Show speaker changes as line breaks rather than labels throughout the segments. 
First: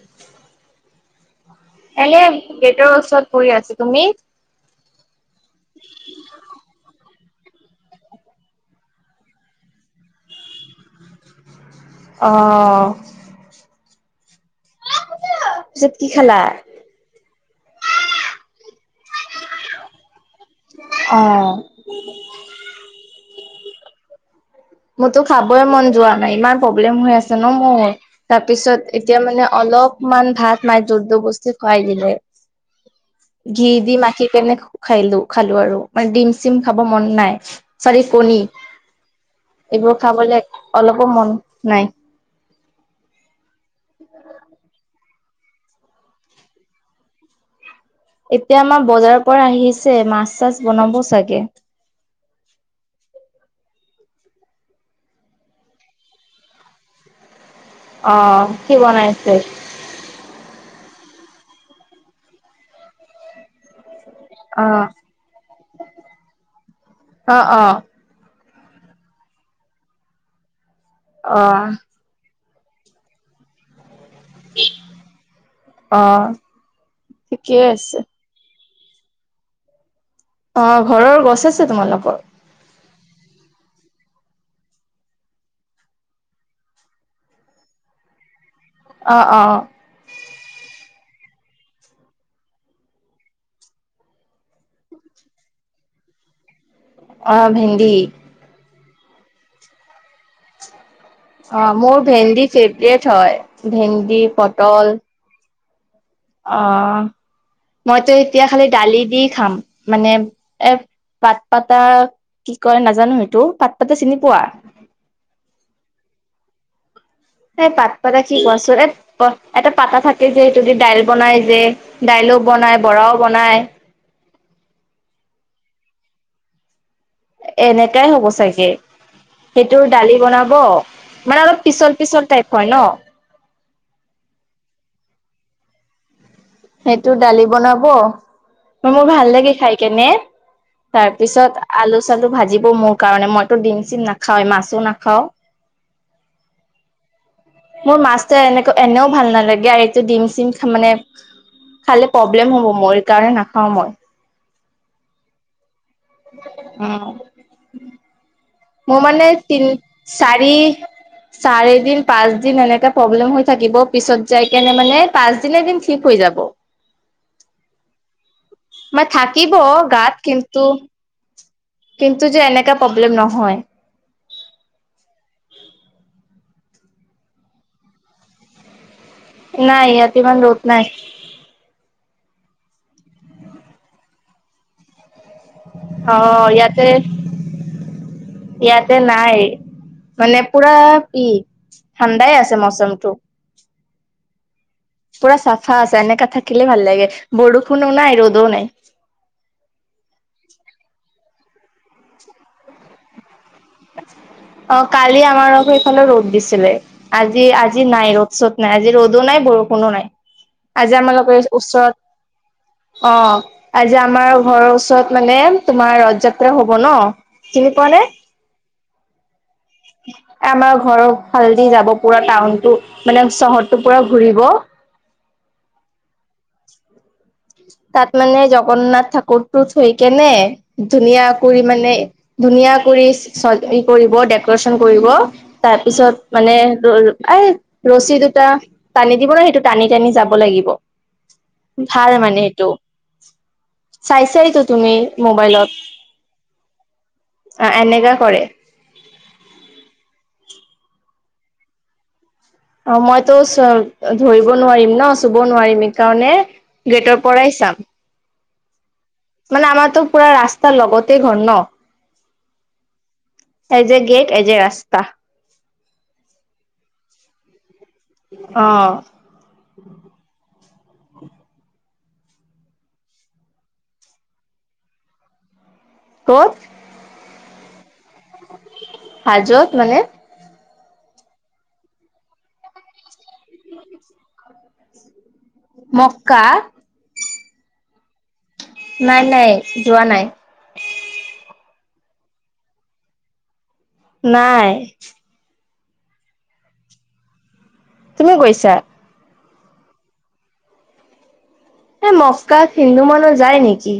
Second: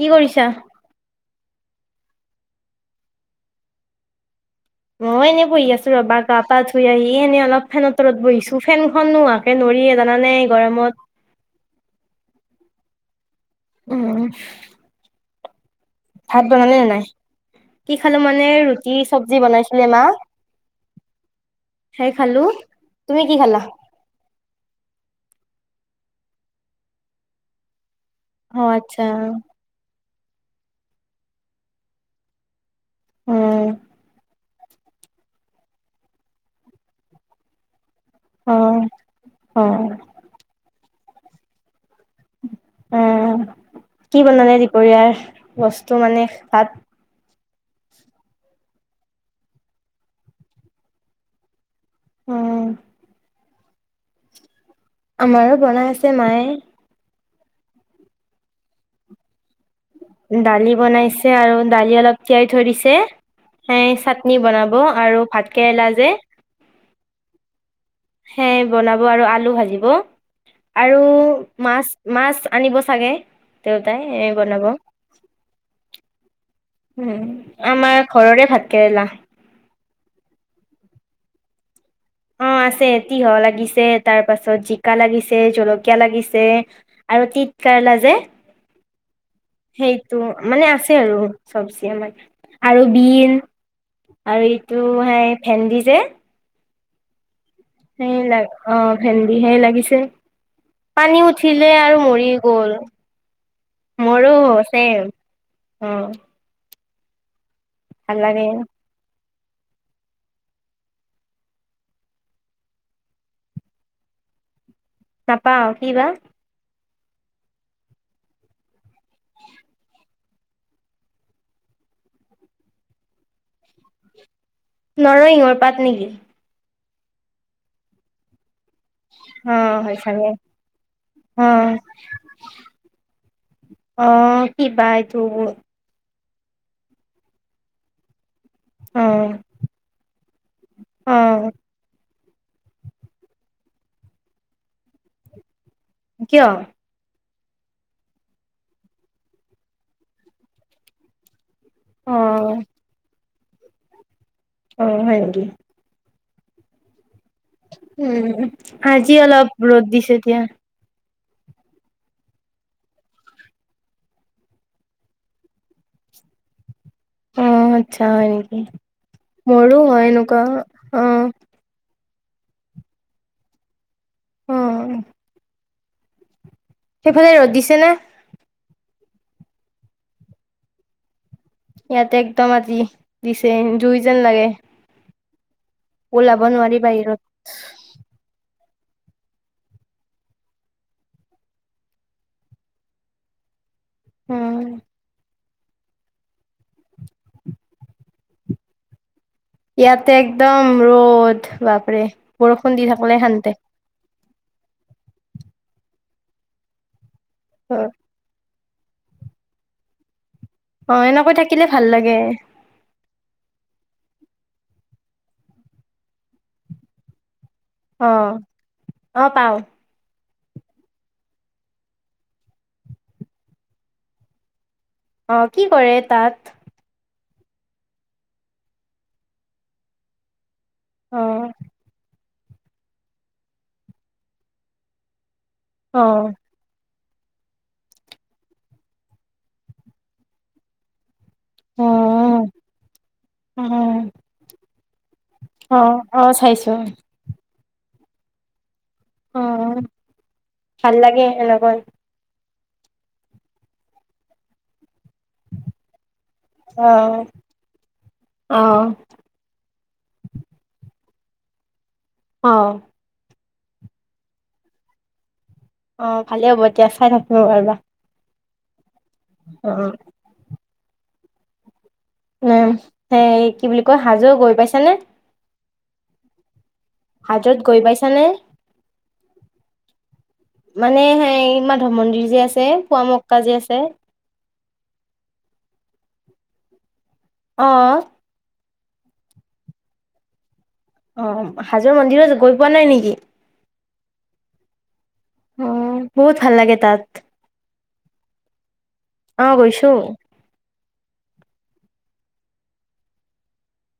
কি কৰিছা?
এনে গেটৰ ওচৰত পৰি আছো তুমি?
মই এনে বহি আছোঁ ৰবা ক পা ধুই আহি এই এনেই অলপ ফেনৰ তৰত বহিছো ফেন নোহোৱাকে নোৱাৰি জানানে গৰমত।
অ'
উম।
পিছত কি খালা?
ভাত বনালে নে নাই কি খালো মানে ৰুটি চব্জি বনাইছিলে মা।
অ'
সেই খালোঁ তুমি কি খালা?
মোৰতো খাবই মন যোৱা নাই ইমান প্ৰব্লেম হৈ আছে ন' মোৰ।
অ'
তাৰপিছত
আচ্ছা
এতিয়া মানে অলপমান ভাত মাই যোটো বস্ত খুৱাই দিলে।
উম,
ঘি দি মাখী কেনে। খাইলো খালো আৰু মানে ডিম চিম খাব মন নাই চ কণী।
হয়।
এইবোৰ খাবলৈ অলপো মন নাই।
উ কি বনালে দুপৰীয়াৰ বস্তু মানে ভাত?
এতিয়া আমাৰ বজাৰৰ পৰা আহিছে মাছ চাছ বনাব চাগে।
অ' আমাৰো বনাই আছে মায়ে।
অ' কি বনাইছে?
দালি বনাইছে আৰু দালি অলপ তিয়াই থৈ দিছে এ চাটনি বনাব
অ'
আৰু ভাত কেৰেলা যে।
অ -অ
হে বনাব আৰু আলু ভাজিব আৰু মাছ।
অ'
মাছ আনিব চাগে দেউতাই এ। বনাব
অ' ঠিকে
আমাৰ
আছে
ঘৰৰে ভাত কেৰেলা।
অ' ঘৰৰ গছ আছে তোমালোকৰ?
অ' আছে তিয়ঁহ লাগিছে তাৰ পাছত জিকা লাগিছে জলকীয়া লাগিছে। আৰু টিত কাৰালা যে।
অ -অ -অ
সেইটো মানে আছে আৰু চবজি আমাৰ আৰু বিন। আৰু ইটো হেই ভেন্দি যে
অ' ভে
সেই লাগ অ' ভেন্দি হে লাগিছে। পানী
অ
উঠিলে
মোৰ
আৰু মৰি
ভেন্দি
গ'ল
ফেভৰেট হয় ভেন্দি
মৰো
পটল
হৈছে- অ'
অ' মইতো
ভাল লাগে
এতিয়া খালি দালি দি খাম। মানে এ পাট পাতা কি কয় নাজানোঁ সেইটো পাত পাতা চিনি পোৱা?
নাপাওঁ কি বা?
এই পাত পাদা কি কোৱাছোন এ। এটা পাতা থাকে যে সেইটো দি দাইল বনাই যে দাইলও বনাই বৰাও বনাই।
নৰসিংহৰ পাত নেকি?
এনেকাই হ'ব চাগে।
অ
সেইটোৰ
হয়
দালি
চাগে।
বনাব
অ
মানে অলপ পিচল পিচল টাইপ হয় ন।
অ কিবা এইটো
সেইটো দালি বনাব
অ
মোৰ ভাল লাগে খাই কেনে
অ
তাৰপিছত- আলু চালু ভাজিব মোৰ কাৰণে মইতো ডিম চিম নাখাওঁ মাছো নাখাওঁ।
কিয়
মোৰ মাছটো এনেকো এনেও ভাল নালাগে আৰু এইটো ডিম চিম খাম মানে- খালে
অ
প্ৰব্লেম হ'ব মই কাৰণে নাখাওঁ মই।
অ হয় নেকি?
উম
উম
মোৰ
আজি
মানে
অলপ
তিনি
ৰ'দ দিছে এতিয়া।
চাৰি। চাৰি দিন পাঁচ দিন এনেকা প্ৰব্লেম হৈ থাকিব পিছত যাই কেনে মানে পাঁচ দিনাদিন ঠিক হৈ যাব।
অ আচ্ছা হয় নেকি?
মই থাকিব
মোৰো হয়
গাত
এনেকুৱা
কিন্তু
অ
কিন্তু যে এনেকা প্ৰব্লেম নহয়।
অ। সেইফালে ৰ'দ দিছে না?
নাই ইয়াত ইমান ৰ'দ নাই।
ইয়াতে একদম আজি দিছে জুই যেন লাগে।
অ
ওলাব নোৱাৰি
ইয়াতে।
বাহিৰত।
ইয়াতে নাই মানে পুৰা পি ঠাণ্ডাই আছে মৌচমটো।
উম।
পুৰা চাফা আছে এনেকা থাকিলে ভাল লাগে বৰষুণো নাই ৰ'দও নাই।
ইয়াতে একদম ৰ'দ বাপৰে, বৰষুণ দি থাকিলে শান্তি।
অ কালি আমাৰো এইফালে ৰ'দ দিছিলে আজি আজি নাই ৰ'দ। চ'ত নাই আজি ৰ'দো নাই, বৰষুণো নাই
অ
আজি
এনেকৈ
আমাৰলোকৰ
থাকিলে ভাল
ওচৰত
লাগে।
অ' আজি আমাৰ ঘৰৰ ওচৰত মানে তোমাৰ ৰথ যাত্ৰা হব ন চিনি পোৱা নে
অ, অ পাওঁ।
আমাৰ ঘৰৰ ওফালদি যাব পুৰা টাউনটো মানে চহৰটো পুৰা ঘূৰিব।
অ কি কৰে তাত?
তাত মানে জগন্নাথ ঠাকুৰটো থৈ কেনে
অ
ধুনীয়া কৰি মানে ধুনীয়া কৰি চকজৰিব ডেকৰেচন কৰিব।
অ
তাৰপিছত মানে টোৰ এ ৰছী দুটা টানি দিব ন সেইটো টানি টানি যাব লাগিব,
অ
ভাল মানে।
অ
চাইছাইটো তুমি মোবাইলত।
অ অ চাইছো
অ এনেকা কৰে।
অ', ভাল লাগে এনেকুৱাত
অ মইতো ধৰিব নোৱাৰিম ন চুব নোৱাৰিম এইকাৰণে
অ, অ'
মানে আমাৰতো পুৰা ৰাস্তাৰ লগতে ঘৰ ন।
অ'
এজে এ গেট এজে এ ৰাস্তা।
অ ভালে হ'ব এতিয়া চাই থাকিব পাৰবা।
অ'
অ' উম, সেই কি বুলি কয় হাজো গৈ পাইছা নে?
ক'ত?
হাজত গৈ পাইছা নে?
হাজোত মানে?
মানে সেই মাধৱ মন্দিৰ যে আছে পুৱা মক্কা যে আছে।
[inaudible] মক্কা
অ'।
নাই নাই, যোৱা নাই।
অ, হাজোৰ মন্দিৰত গৈ পোৱা নাই নেকি?
নাই।
অ, বহুত ভাল লাগে তাত।
তুমি গৈছা?
অ গৈছো।
এ মস্কাত হিন্দু মানুহ যায় নেকি?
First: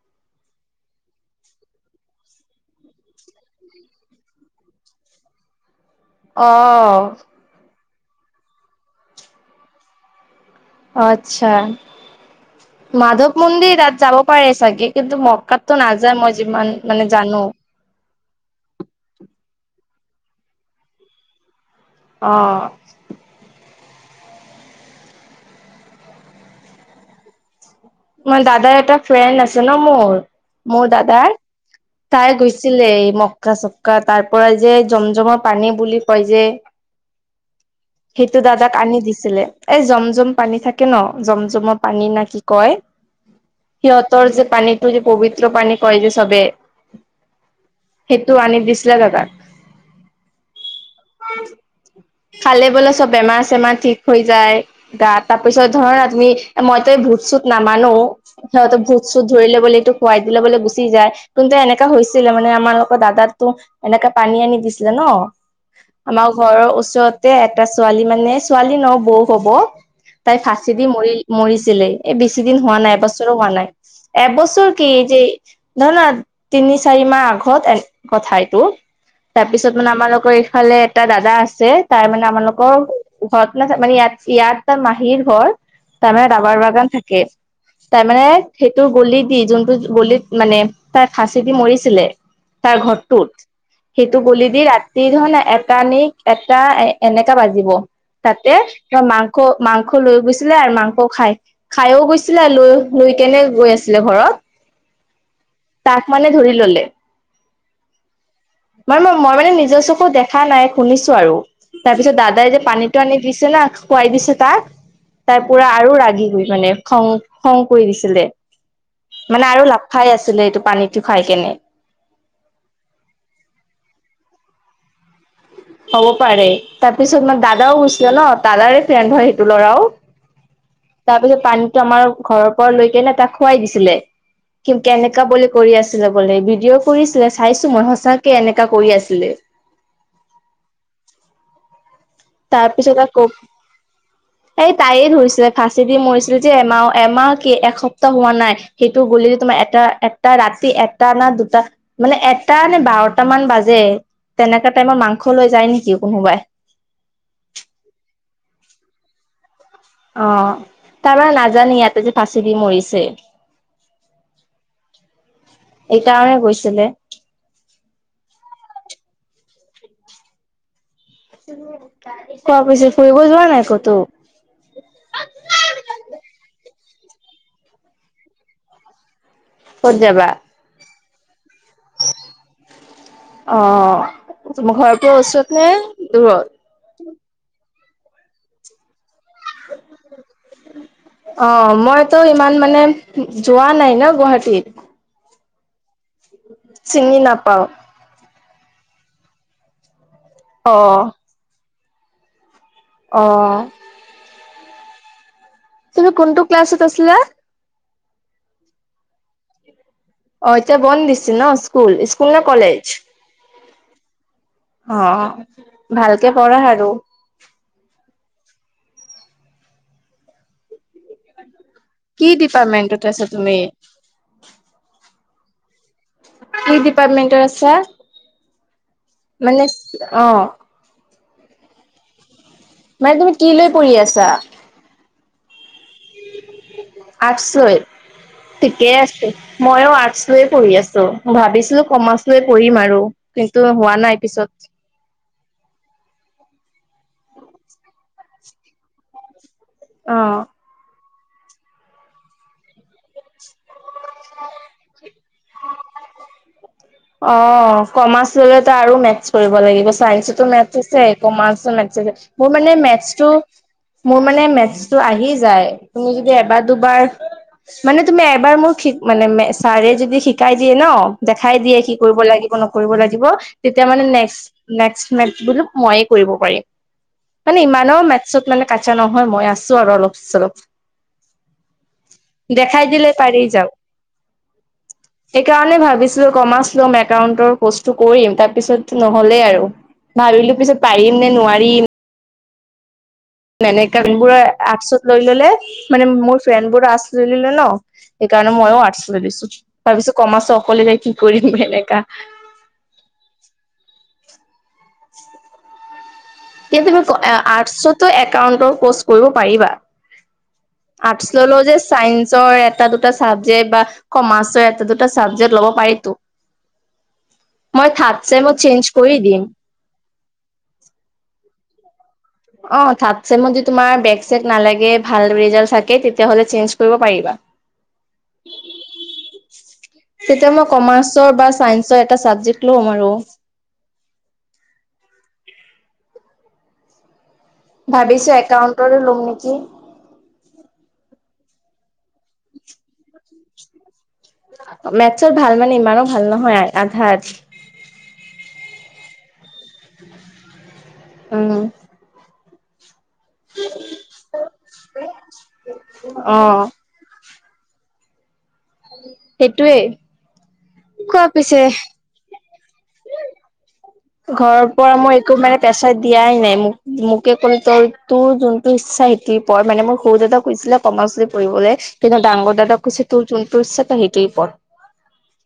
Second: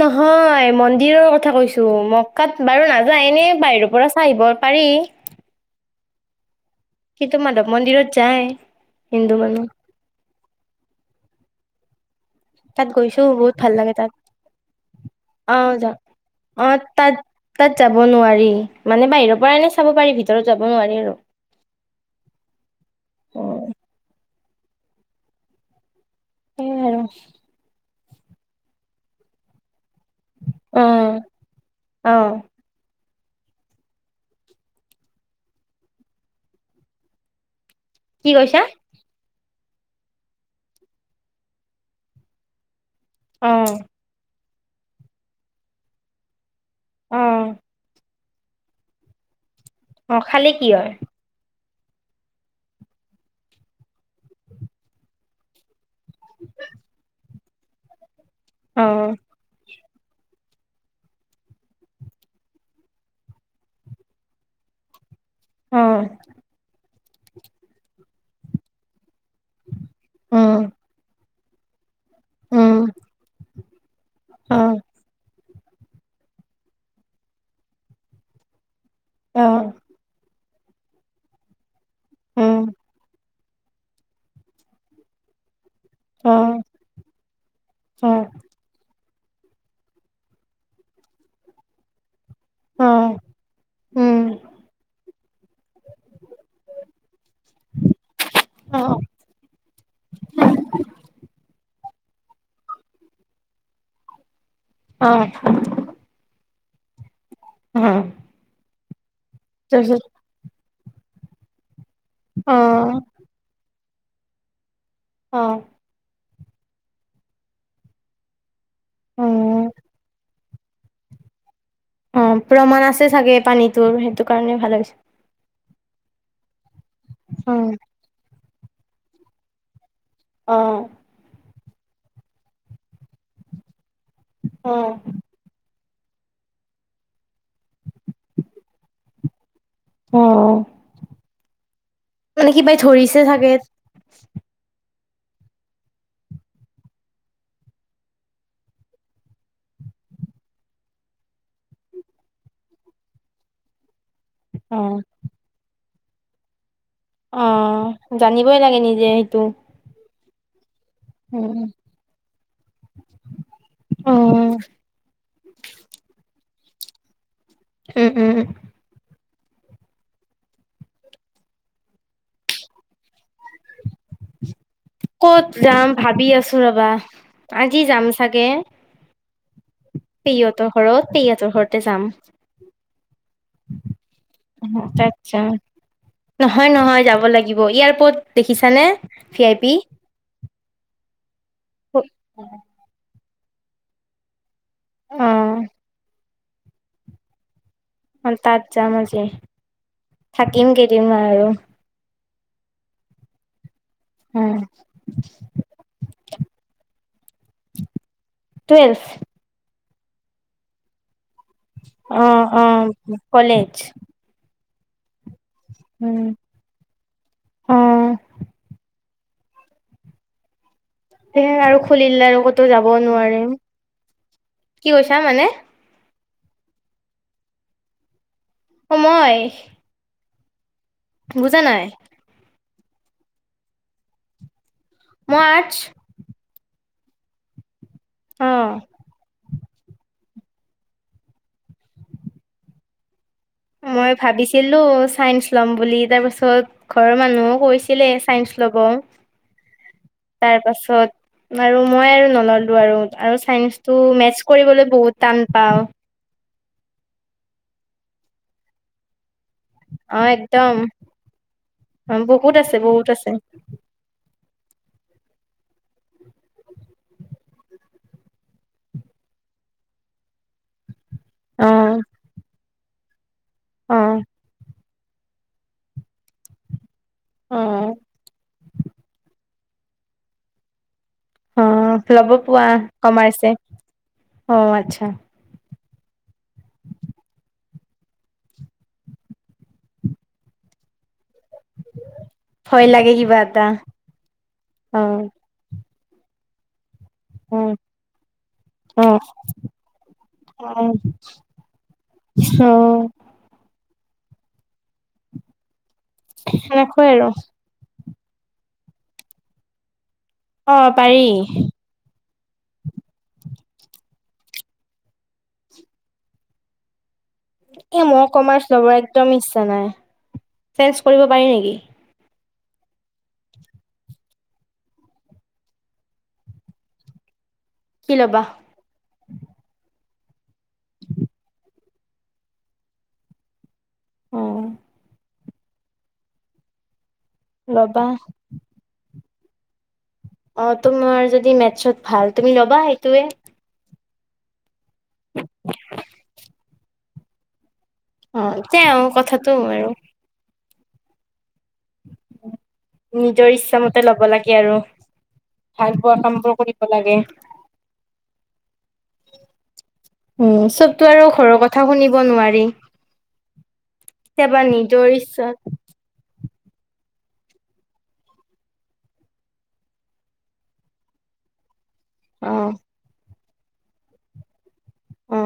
নহয় মন্দিৰৰ কথা কৈছো, মকাত বাৰু নাযায়, এনে বাহিৰৰ পৰা চাই আহিব পাৰি।
অ'হ।
টো মাধৱ মন্দিৰত যায়, হিন্দু মানুহ।
আচ্ছা।
তাত গৈছো
মাধৱ
বহুত ভাল
মন্দিৰ
লাগে
তাত যাব পাৰে চাগে, কিন্তু
অ
মক্কাতটো
যা
নাযায় মই
অ
যিমান মানে
তাত
জানো।
তাত যাব নোৱাৰি, মানে বাহিৰৰ পৰাই এনেই চাব পাৰি, ভিতৰত যাব নোৱাৰি আৰু।
অ'।
সেই আৰু।
মই দাদাৰ এটা ফ্ৰেণ্ড আছে ন মোৰ,
অ
মোৰ দাদাৰ,
অ
তাই গৈছে ছিলে, এই মক্কা চক্কা, তাৰ পৰা যে জম জমৰ পানী বুলি কয় যে
কি
সেইটো
কৈছা
দাদাক আনি দিছিলে। এই জম-জম পানী থাকে ন, জম জমৰ পানী না কি কয়
অ'।
সিহঁতৰ যে পানীটো যে পবিত্ৰ পানী কয় যে চবেই
অ'।
হেতু আনি দিছিলে দাদাক।
অ খালে কি হয়?
খালে বোলে চব বেমাৰ-চেমাৰ ঠিক হৈ যায়, গা তাৰ পিছত ধৰ ৰা তুমি, মইত ভূত-চূত নামানো, সিহঁতৰ
অ
ভূত-চূত ধৰি ল'বলৈটো খুৱাই দি ল'বলৈ গুচি যায়, কিন্তু এনেকা হৈছিলে মানে আমাৰ লগৰ দাদাতো এনেকা পানী আনি দিছিলে ন
অ
আমাৰ ঘৰৰ ওচৰতে এটা ছোৱালী মানে, ছোৱালী ন বৌ কব, তাই
উম
ফাঁচি দি মৰি মৰিছিলে, এই বেছি দিন হোৱা
উম
নাই এবছৰো হোৱা নাই।
অ
এবছৰ কি যে নহ ন, তিনি চাৰি মাহ আগত এ কথা এইটো।
অ
তাৰপিছত মানে আমালোকৰ ইফালে এটা দাদা আছে, তাৰ মানে
উম
আমালোকৰ ঘৰত ন, মানে ইয়াত ইয়াত মাহীৰ ঘৰ তাৰমানে
অ
দাবাৰ বাগান থাকে,
অ
তাৰমানে সেইটো গলি দি, যোনটো গলিত মানে তাৰ ফাঁচি দি মৰিছিলে, তাৰ
অ
ঘৰটোত সেইটো
উম
গলি দি ৰাতি ধন, এটা ন এটা এনেকা বাজিব। তাতে
অ
মাংস, মাংস লৈ গৈছিলে আৰু মাংস খায় খাইও গৈছিলে আৰু লৈ লৈ কেনে গৈ আছিলে ঘৰত
অ'।
তাক মানে ধৰি ললে।
[unintelligible]
মানে মই মানে নিজৰ
তাৰপিছত
চকু দেখা নাই শুনিছো আৰু, তাৰপিছত দাদাই যে
অ',
পানীটো আনি দিছে না খুৱাই দিছে তাক, তাৰ
অ',
পুৰা আৰু ৰাগি গৈ মানে খং খং কৰি দিছিলে, মানে আৰু
অ',
লাভ খাই আছিলে এইটো পানীটো খাই কেনে।
অ প্ৰমাণ আছে চাগে পানীটোৰ, সেইটো কাৰণে ভাল হৈছে।
হ'ব পাৰে। তাৰপিছত, তোমাৰ
অ',
দাদাও গৈছিলে ন'? দাদাৰে ফ্ৰেণ্ড হয়, সেইটো ল'ৰাও।
অ'!
তাৰ পিছত, পানীতটো আমাৰ ঘৰৰ পৰা লৈকেনে, তাক খুৱাই দিছিলে। কি,
অ',
কেনেকা বুলি কৰি আছিলে বোলে, ভিডিঅ' কৰিছিলে, চাইছোঁ মই। সচাঁকে, এনেকা কৰি আছিলে।
অ'! মানে,
তাৰ
কিবাই
পিছত
ধৰিছে
আকৌ
চাগে?
এই, তাইয়ে ধৰিছিলে। ফাঁচি দি মৰিছিলে যে, এমাও, এমাহ কি, এসপ্তাহ হোৱা নাই। সেইটো, গ'লে তোমাৰ, এটা-এটা ৰাতি, এটা না দুটা। মানে, এটা নে বাৰটা মান বাজে। তেনেকা টাইমত,
অ',
মাংস লৈ যায় নেকি, কোনোবাই।
অ'! জানিবই লাগে, নিজে সেইটো।
অ'! তাৰমানে
অ',
নাজানে। ইয়াতে যে, ফাঁচি দি মৰিছে।
অ'!
এইকাৰণে, গৈছিলে।
উম! উম!
[unintelligible] কোৱা পিছে, ফুৰিব যোৱা নাই ক'তো?
ক'ত যাম, ভাবি আছোঁ ৰবা! আজি যাম চাগে।
ক'ত যাবা?
পেহীহতঁৰ ঘৰত, পেহীৰ ঘৰতে যাম।
অ'! তোমাৰ ঘৰৰ পৰা ওচৰতে নে দূৰত?
হয়, নহয় যাব লাগিব। এয়াৰপৰ্ট দেখিছানে, ভি আই পি?
অ'! মইতো, ইমান মানে, যোৱা নাই ন' গুৱাহাটীত।
অ'!
চিনি নাপাওঁ।
অ'! তাত যাম আজি। থাকিম
অ',
কেইদিনমান আৰু।
অ'!
উম!
তুমি কোনটো ক্লাছত আছিলা?
টুৱেলভ
অ'! এতিয়া বন্ধ দিছে ন'? স্কুল, স্কুল নে
অ'
কলেজ?
অ'! কলেজ।
অ'!
উম,
ভালকে পঢ়া আৰু?
অ হে আৰু খুলিলে
কি
আৰু ক'তো যাব
ডিপাৰ্টমেন্টত আছা
নোৱাৰিম।
তুমি?
কি কৈছা মানে?
কি ডিপাৰ্টমেণ্টত আছা?
অ মই
মানে, অ'!
বুজা নাই।
মানে, তুমি কি লৈ পঢ়ি আছা?
মই আৰ্টছ।
আৰ্টছলৈ,
অ
ঠিকেই আছে। মইয়ো, আৰ্টছলৈয়ে পঢ়ি আছোঁ। ভাবিছিলোঁ! কমাৰ্চ লৈ পঢ়িম আৰু কিন্তু, হোৱা নাই পিছত।
ল' চাইন্স ল'ম বুলি। তাৰপিছত, ঘৰৰ মানুহো কৈছিলে, চাইন্স ল'ব। [inaudible]
অ'!
তাৰ পাছত, আৰু মই আৰু নল'লো আৰু। আৰু চাইন্সটো, মেথছ কৰিবলৈ বহুত টান পাওঁ।
অ'! কমাৰ্চ ল'লেতো আৰু মেথছ কৰিব লাগিব।
অ
চায়েঞ্চটো
একদম
মেথছ আছে, কমাৰ্চত মেথছ আছে। মোৰ
বহুত
মানে,
আছে বহুত
মেথছটো
আছে
মোৰ মানে, মেথছটো আহি যায়। তুমি যদি, এবাৰ- দুবাৰ মানে, তুমি এবাৰ মোক, শিক মানে, ছাৰে যদি শিকাই দিয়ে ন'! দেখাই
অ
দিয়ে, এনেকে কৰিব লাগিব। তেতিয়া
অ
মানে, নেক্সট- নেক্সট মইয়ে কৰিব পাৰিম।
অ
মানে, ইমানো মেথছত মানে, কাঁচা নহয়। মই আছোঁ আৰু অলপ-চলপ।
অ'! ল'ব পোৱা
দেখাই দিলে পাৰি
কমাইছে।
যাও
অ'! আচ্ছা।
সেইকাৰণে, ভাবিছিলোঁ! কমাৰ্চ লম, একাউণ্টতৰ কোৰ্চটো কৰিম। তাৰপিছত, নহ'লে আৰু। ভাবিলোঁ পিছত, পাৰিম নে নোৱাৰিম!
ভয় লাগে কিমান
মনেকানবোৰ আৰ্ছত লৈ ললে মানে মোৰ ফ্ৰেণ্ড বোৰ আৰ্চ লৈ ললে
অ
ন সেইকাৰণে ময়ো
অ
আৰ্টছ লৈ দিছো ভাবিছো কমাছ
অ
অকলে যাই কি কৰিম এনেকা
অ
এ তুমি
সেনেকৈ আৰু
আৰ্টছটো একাউন্টৰ কৰ্চ কৰিব পাৰিবা
অ পাৰি
আৰ্টছ ললো যে চাইন্সৰ এটা দুটা চাবজেক্ট বা কমাৰ্চৰ এটা দুটা চাবজেক্ট ল'ব পাৰি টো
এ মো
চেমত
কমাৰ্চ
চেঞ্জ
ল'ব
কৰি
একদম
দিম।
ইচ্ছা নাই চেঞ্জ কৰিব পাৰি নেকি?
অ থাৰড চেমত যদি তোমাৰ বেক চেক নালাগে ভাল ৰিজাল্ট থাকে তেতিয়াহ'লে চেঞ্জ কৰিব পাৰিবা
কি ল'বা?
তেতিয়া মই কমাৰ্চৰ বা চাইন্সৰ এটা চাবজেক্ট লম আৰু
অ ল'বা
ভাবিছো একাউণ্টৰ লওঁ নেকি।
অ তোমাৰ যদি মেথছত ভাল তুমি ল'বা সেইটোয়ে
মেথছৰ ভাল মানে ইমানো ভাল নহয় আধা আধি
অ তেওঁৰ কথাটো আৰু
উম
নিজৰ ইচ্ছা মতে ল'ব লাগে আৰু ভাল পোৱা
অ
কাম বোৰ কৰিব লাগে।
সেইটোৱেই
উম চবতো আৰু ঘৰৰ কথা শুনিব নোৱাৰি কেতিয়াবা
ঘৰ পৰা
নিজৰ
মই একো মানে
ইচ্ছাত
টেচ দিয়াই নাই মোক মোকে কোনো তই তোৰ যোনটো ইচ্ছা সিটোৱে পঢ় মানে মোৰ সৰু দাদা কৈছিলে কৰমাচ লৈ পঢ়িবলে কিন্তু
অ
ডাঙৰ দাদাক কৈছে তোৰ যোনটো ইচ্ছা সেইটোয়ে পঢ়।
অ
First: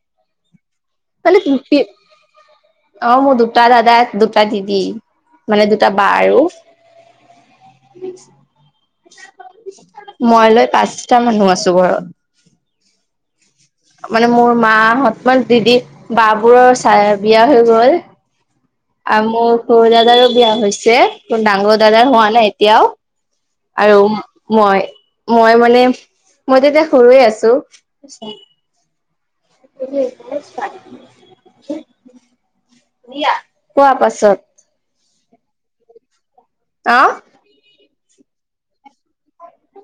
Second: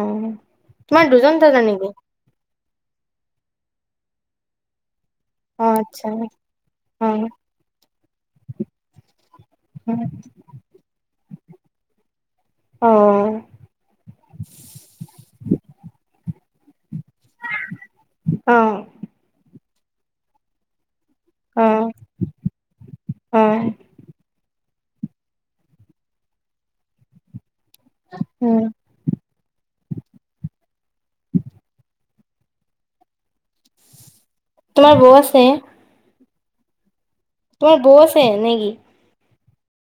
তোমাৰ দুজন
খলে
দাদা
টুমটি
নেকি
মই দু [unintelligible] দুটা দাদাক দুটা দিদি
অ
মানে দুটা বা
আচ্ছা
আৰু
অ', অ',
মই লৈ পাঁচটা মানুহ আছো ঘৰত।
অ
মানে মোৰ মাহত মানে দিদি বা বোৰৰ চাই বিয়া হৈ গল।
অ
আৰু মোৰ সৰু দাদাৰো বিয়া হৈছে। কিন্তু ডাঙৰ দাদাৰ হোৱা নাই এতিয়াও।
হয়
আৰু মই মই মানে মইতো এতিয়া সৰুয়ে আছো।
অ
[unintelligible] দিয়া কোৱা পাছত
তোমাৰ বৌ আছে?
অহ
তোমাৰ বৌ আছে নেকি?